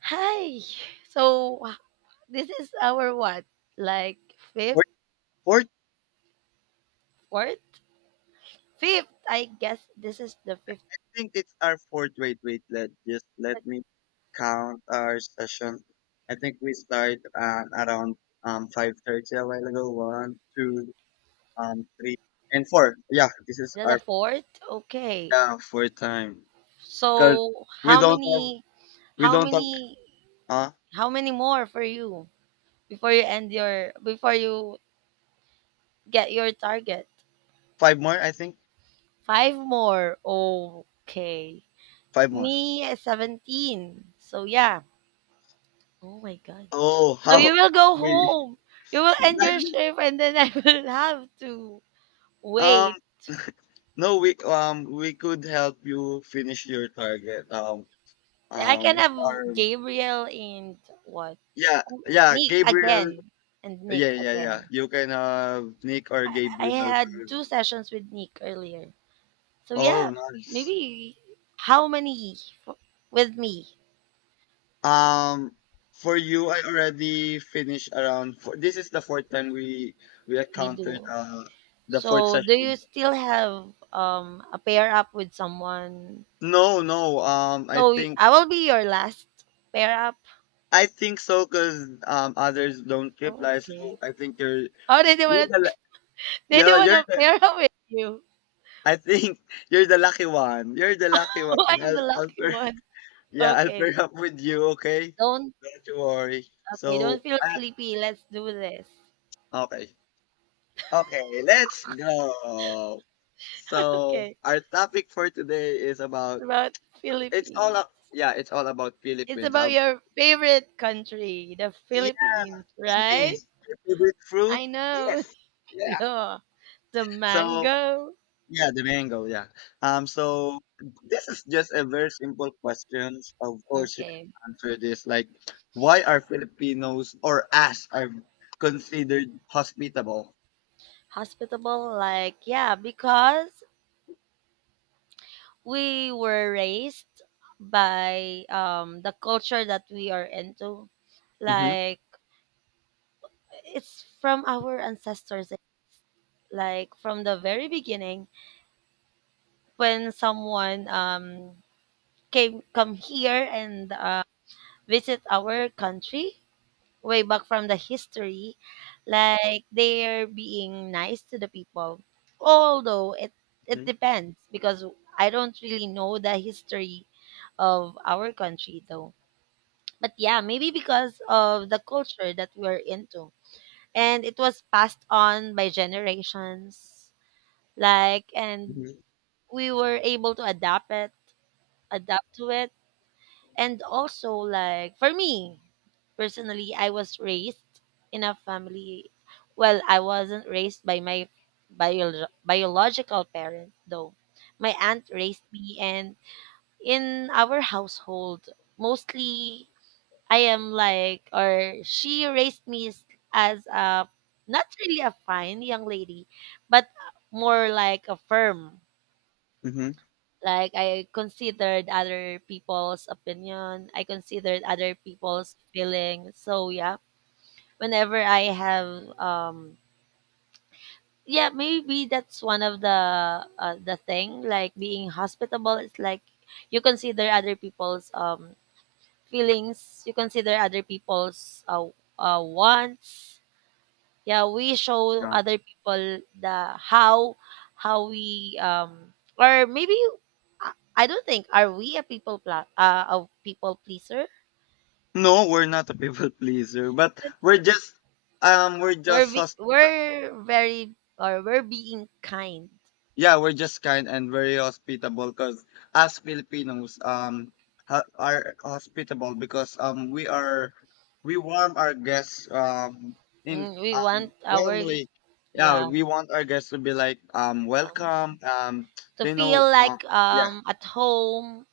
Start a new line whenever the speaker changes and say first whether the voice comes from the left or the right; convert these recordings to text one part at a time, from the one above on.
right: Hi. So uh, this is our what? Like fifth,
left: Fourth, fourth,
right: fourth, fifth. I guess this is the fifth,
left: I think it's our fourth. Wait, wait, let me count our session. I think we start around 5:30 a while ago. One, two, three, and four. Yeah, this is
right: the
left: our,
right: fourth. Okay.
left: yeah, fourth time because
right: So
left: we
right: how
left: don't have
right: many?
left: we
right: How
left: don't have
right: many?
left: uh
right: How many more for you before you end your before you get your target?
left: five more. I think
right: Five more. Okay.
left: five more.
right: Me is 17. So yeah. Oh my god.
left: Oh,
right: So
left: how
right: you will go
left: we
right: home. You will end your shift, and then I will have to
left: um
right: wait,
left: no, we could help you finish your target
right: I can
left: with
right: have
left: our…
right: Gabriel and what?
left: Yeah,
right: Who-
left: yeah,
right: Nick
left: Gabriel.
right: again and
left: Yeah,
right: Nick
left: yeah, yeah.
right: again.
left: You can have Nick or
right: I
left: Gabriel.
right: had two sessions with Nick earlier. So yeah,
left: Oh, nice.
right: maybe how many f- with me
left: Um, for you, I already finished around four. This is the fourth time we
right: we
left: encountered
right: do.
left: the fourth
right: So do you
left: session.
right: still have a pair up with someone?
left: No, no.
right: So I will be your last pair up.
left: I think so because others don't reply.
right: Okay.
left: So I think
right: Oh, they don't
left: you're
right: want
left: the
right: to.
left: la-
right: They don't
left: yeah
right: want
left: you're
right: to
left: the…
right: pair up with you.
left: I think you're the lucky one. You're the lucky one.
right: I'm the
left: I'll
right: lucky one.
left: Yeah, I'll pair
right: Okay.
left: up with you, okay?
right: Don't
left: Don't you worry.
right: okay, don't
left: So,
right: feel sleepy. Let's do this.
left: okay. Okay, let's go. So,
right: Okay,
left: our topic for today is
right: it's
left: about…
right: about Philippines.
left: it's all about
right: It's
left: Philippines.
right: about
left: How
right: your favorite country, the
left: Yeah,
right: Philippines, right?
left: Philippines. Your favorite fruit?
right: I know.
left: Yes. Yeah.
right: Yeah, the
left: So,
right: mango.
left: yeah, the mango. Yeah. So this is just a very simple question. Of course, you
right: Okay.
left: can answer this. Like, why are Filipinos or us are considered hospitable?
right: Hospitable, like, yeah, because we were raised by the culture that we are into.
left: Mm-hmm.
right: Like, it's from our ancestors, like, from the very beginning, when someone came come here and visit our country way back from the history like they're being nice to the people although it
left: Mm-hmm.
right: depends because I don't really know the history of our country though. But yeah, maybe because of the culture that we're into, and it was passed on by generations, like, and
left: Mm-hmm.
right: we were able to adapt to it. And also, like, for me personally, I was raised in a family. Well, I wasn't raised by my biological parents, though. My aunt raised me, and in our household, mostly I am like, or she raised me as a not really a fine young lady, but more like a firm,
left: Mm-hmm,
right: like I considered other people's opinion, I considered other people's feelings. So yeah, whenever I have yeah, maybe that's one of the thing like being hospitable. It's like you consider other people's feelings, you consider other people's wants. Yeah, we show
left: yeah.
right: other people the how we or maybe I I don't think are we a people a people pleaser?
left: No, we're not a people pleaser, but we're just
right: We're very or we're being kind.
left: yeah, we're just kind and very hospitable because as Filipinos, are hospitable because we are we warm our guests in
right: Mm, we want our,
left: warmly. Yeah,
right: yeah,
left: we want our guests to be like
right: um,
left: welcome.
right: to
left: They
right: feel
left: know.
right: like
left: Yeah,
right: at home,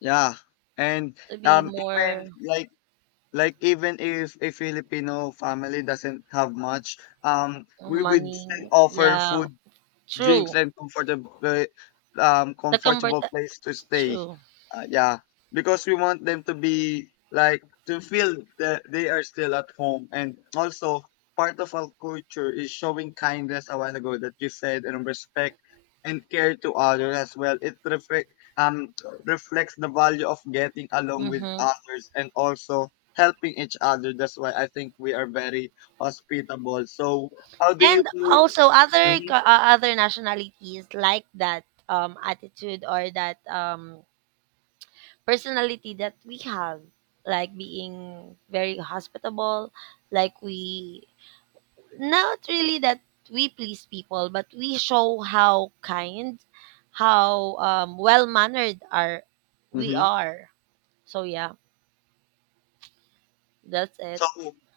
left: yeah, and
right: to be more
left: even like even if a Filipino family doesn't have much, we would
right: money.
left: still offer
right: Yeah,
left: food, drinks,
right: true.
left: and
right: The comfort.
left: comfortable place to stay.
right: True.
left: Yeah, because we want them to be like to feel that they are still at home, and also part of our culture is showing kindness, a while ago that you said, and respect and care to others as well. It reflect, um reflects the value of getting along with
right: Mm-hmm.
left: others and also helping each other. That's why I think we are very hospitable. So how do you…
right: And also other
left: Mhm.
right: other nationalities like that attitude or that personality that we have, like being very hospitable, like we not really that we please people, but we show how kind, how well mannered are we
left: Mhm.
right: are. So yeah, that's it.
left: So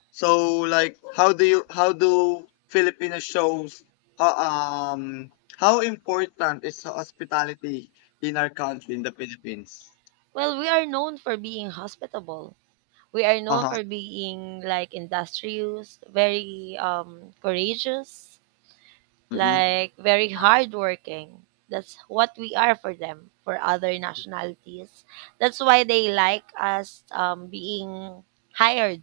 left: so, like how do you how do Filipino shows ho- how important is hospitality in our country, in the Philippines?
right: Well, we are known for being hospitable. We are known
left: Uh-huh.
right: for being like industrious, very courageous,
left: Mm-hmm.
right: like very hardworking. That's what we are for them, for other nationalities. That's why they like us being hired.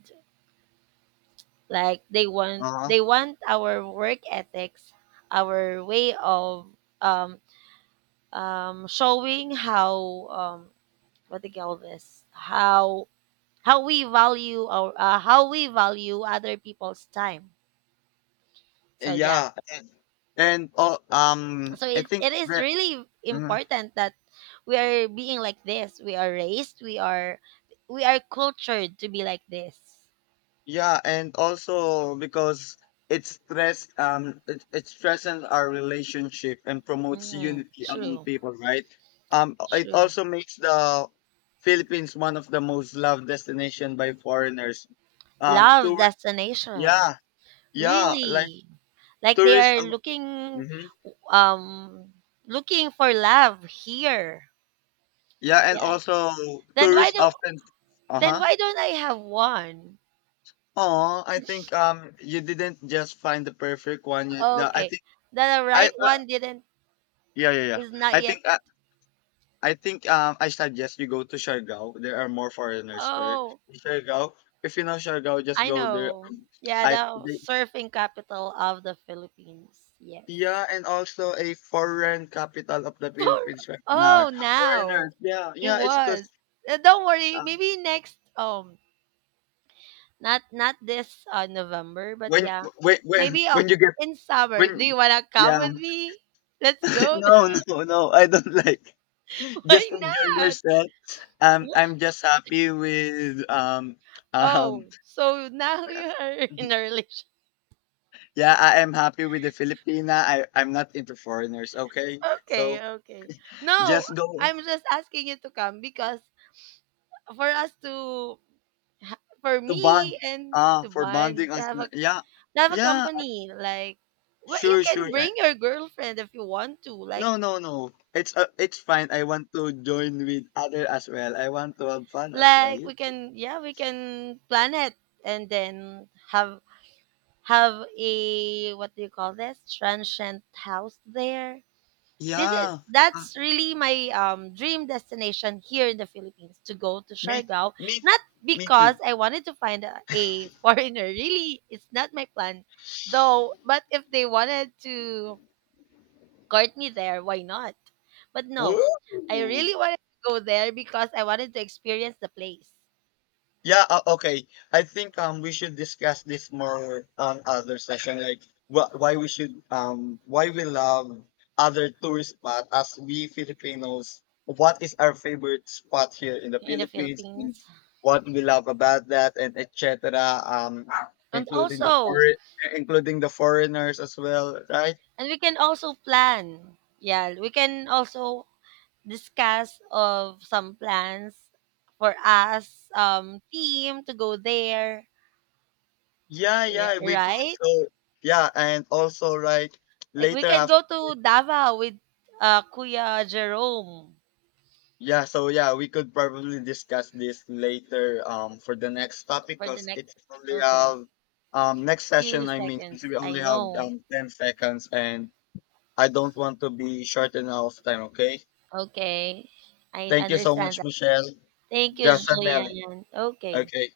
right: Like they want
left: Uh-huh.
right: they want our work ethics, our way of um, showing how um, what they call this, how we value our how we value other people's time. So yeah,
left: Yeah. And oh,
right: so
left: I
right: it,
left: think
right: it is
left: that,
right: really important that we are being like this, we are raised, we are cultured to be like this.
left: yeah, and also because it strengthens our relationship and promotes
right: Mm,
left: unity among
right: true.
left: people, right? It
right: True.
left: also makes the Philippines one of the most loved destination by foreigners.
right: Love
left: Tour
right: destination.
left: Yeah, yeah, like
right: Really, like they
left: tourists
right: are
left: of-
right: looking
left: Mhm.
right: um looking for love here.
left: Yeah, and
right: Yeah,
left: also
right: then why
left: tourists
right: do
left: often…
right: then
left: Uh-huh.
right: why don't I have one?
left: Oh, I think you didn't just find the perfect one yet. No, I
right: Okay.
left: think.
right: The
left: I
right: right one didn't
left: Yeah, yeah, yeah.
right: is not
left: I
right: yet.
left: think uh, I suggest you go to Siargao. There are more foreigners there.
right: Oh,
left: In Siargao, if you know Siargao, just
right: I
left: go there.
right: know. Yeah,
left: I
right: the
left: the,
right: surfing capital of the Philippines. Yes.
left: yeah, and also a foreign capital of the
right: For-
left: Philippines right now.
right: oh, now
left: Foreigners, yeah,
right: it
left: yeah. It's
right: was.
left: because
right: Don't worry.
left: um,
right: Maybe next not not this November, but
left: when
right: yeah.
left: when when
right: Maybe
left: when you get…
right: in summer. Do you
left: when
right: want to come
left: yeah
right: with me? Let's go.
left: no, no, no, I don't like, just
right: Why
left: enjoy
right: not?
left: yourself. I'm just happy with um
right: Oh, so now you are in a relationship.
left: yeah, I am happy with the Filipina. I'm not into foreigners, okay? So
right: Okay, okay. No,
left: just go…
right: I'm just asking you to come because for us to, for
left: to bond.
right: me and
left: Ah,
right: to
left: for
right: bond,
left: bonding, on, yeah.
right: to have a
left: Yeah,
right: company, like, well, you
left: sure, sure.
right: can
left: Eh.
right: bring your girlfriend if you want to,
left: No, no, no. It's fine. I want to join with other as well. I want to have fun as well.
right: like we can, yeah, we can plan it and then have a what do you call this transient house there. This is
left: Yeah. Ah,
right: that's really my dream destination here in the Philippines to go to
left: me
right: Siargao.
left: me
right: Not
left: me too.
right: because I wanted to find a foreigner. Really, it's not my plan, though. But if they wanted to court me there, why not? But no, I
left: Woo!
right: really wanted to go there because I wanted to experience the place
left: Yeah, okay. I think we should discuss this more on other session, like why we should… why we love other tourist spot as we Filipinos. What is our favorite spot here in the
right: in the
left: Philippines? And
right: Philippines,
left: what we love about that, and etc. Um,
right: and
left: including the
right: also,
left: foreign, including the foreigners as well, right?
right: and we can also plan. Yeah, we can also discuss of some plans for us team to go there.
left: Yeah,
right: Yeah,
left: yeah, we could.
right: right,
left: So yeah, and also like
right: like we
left: later
right: can
left: after.
right: go to Davao with Kuya Jerome
left: Yeah, so yeah, we could probably discuss this later for the next topic
right: for the
left: because
right: next.
left: it's only
right: Okay.
left: have next
right: Few
left: session, I mean,
right: seconds,
left: since we
right: I
left: only have
right: know.
left: 10 seconds and I don't want to be short enough time, okay?
right: Okay, I
left: Thank you so
right: understand
left: much,
right: that.
left: Michelle.
right: Thank you,
left: Just a minute.
right: Julian. Okay.
left: Okay.